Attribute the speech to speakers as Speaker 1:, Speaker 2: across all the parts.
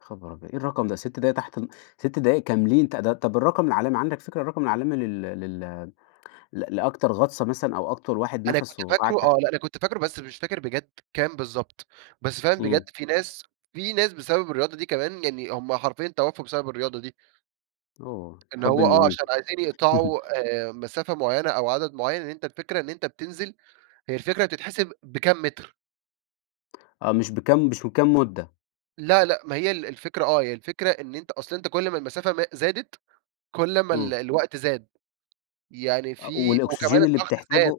Speaker 1: ياخبر أبيض! إيه الرقم ده؟ 6 دقايق تحت ال 6 دقايق كاملين، ت ده طب الرقم العالمي، عندك فكرة الرقم العالمي، لل لل ل لأكتر غَطسة مثلًا، أو أكتر واحد
Speaker 2: أنا كُنت
Speaker 1: نَفَسُه قعد
Speaker 2: فاكره
Speaker 1: تحت
Speaker 2: آه، لأ أنا كنت فاكره بس مش فاكر بجد كام بالضبط، بس فعلًا بجد
Speaker 1: امم.
Speaker 2: في ناس، في ناس بسبب الرياضة دي كمان يعني هم حرفيًا توفوا بسبب الرياضة دي.
Speaker 1: oh
Speaker 2: إن
Speaker 1: الحب
Speaker 2: هو آه،
Speaker 1: المُميت
Speaker 2: عشان عايزين يقطعوا آآ مسافة معينة أو عدد معين، إن أنتَ الفكرة إن أنتَ بتنزل، هي الفكرة بتتحسب بكام متر.
Speaker 1: آه، مش بكام مش بكام مُدَّة؟
Speaker 2: لا، لأ، ما هي ال الفكرة آه، هي الفكرة إن أنتَ أصل أنتَ كل ما المسافة ما زادت كل ما ال
Speaker 1: امم.
Speaker 2: الوقت زاد يعني
Speaker 1: آه
Speaker 2: في وكمان
Speaker 1: والأُكسجين اللي
Speaker 2: الضغط زاد،
Speaker 1: بتحتاجه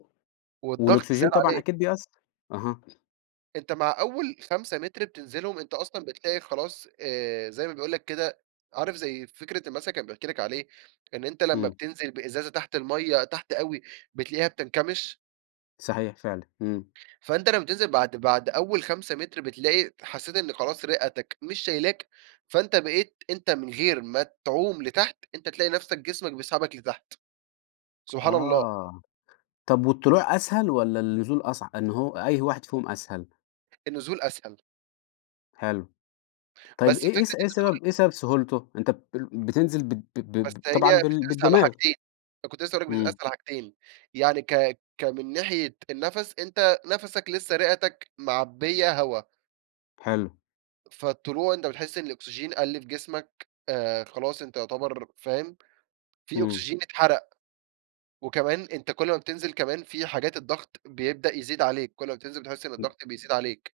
Speaker 2: والضغط زاد
Speaker 1: والأُكسجين طبعًا
Speaker 2: عليك.
Speaker 1: أكيد بيأثَّر. أها.
Speaker 2: أنتَ مع أول 5 مِتر بتنزلهم، أنتَ أصلًا بتلاقي خلاص آآ زي ما بيقول لَك كده، عارف زي فكرة المثل كان بيحكي لك عليه، إن أنتَ لمّا
Speaker 1: امم.
Speaker 2: بتنزل بإزازة تحت المَايَّة تحت أوي بتلاقيها بتنكمش.
Speaker 1: صحيح فعلًا، امم.
Speaker 2: فأنتَ لمّا بتنزل بعد بعد أول 5 مِتر، بتلاقي حسِّيت إن خلاص رِئَتك مش شايلاك، فأنتَ بقيت أنتَ من غير ما تعوم لتحت، أنتَ تلاقي نفسَك جسمك بيسحبك لتحت. سبحان الله.
Speaker 1: آه، طَب والطلوع أسهل والَّا النزول أصع إن هو أي واحد فيهم أسهل؟
Speaker 2: النزول أسهل.
Speaker 1: حلو، طيب
Speaker 2: بس
Speaker 1: إيه
Speaker 2: فكرة
Speaker 1: إيه س إيه
Speaker 2: النزول
Speaker 1: سبب إيه سبب سهولته؟ أنتَ ب بتنزل ب ب ب ب
Speaker 2: بس
Speaker 1: طبعًا
Speaker 2: هي
Speaker 1: بال
Speaker 2: بتتقاس على
Speaker 1: بالدماغ.
Speaker 2: حاجتين، أنا كنت لسه هاقول لَك بتتقاس
Speaker 1: امم.
Speaker 2: على حاجتين، يعني ك ك من ناحية النَفَس، أنتَ نَفَسَك لسه رِئَتَك معبِّية هوا.
Speaker 1: حلو.
Speaker 2: فالطلوع أنتَ بتحس إن الأُكسجين قَل في جسمك، آآ خلاص أنتَ يُعتبر فاهم؟ في
Speaker 1: امم.
Speaker 2: أُكسجين اتحرَق، وكمان أنتَ كل ما بتنزل كمان في حاجات الضغط بيبدأ يزيد عليك، كل ما بتنزل بتحس إن
Speaker 1: [unintelligible]
Speaker 2: الضغط بيزيد عليك.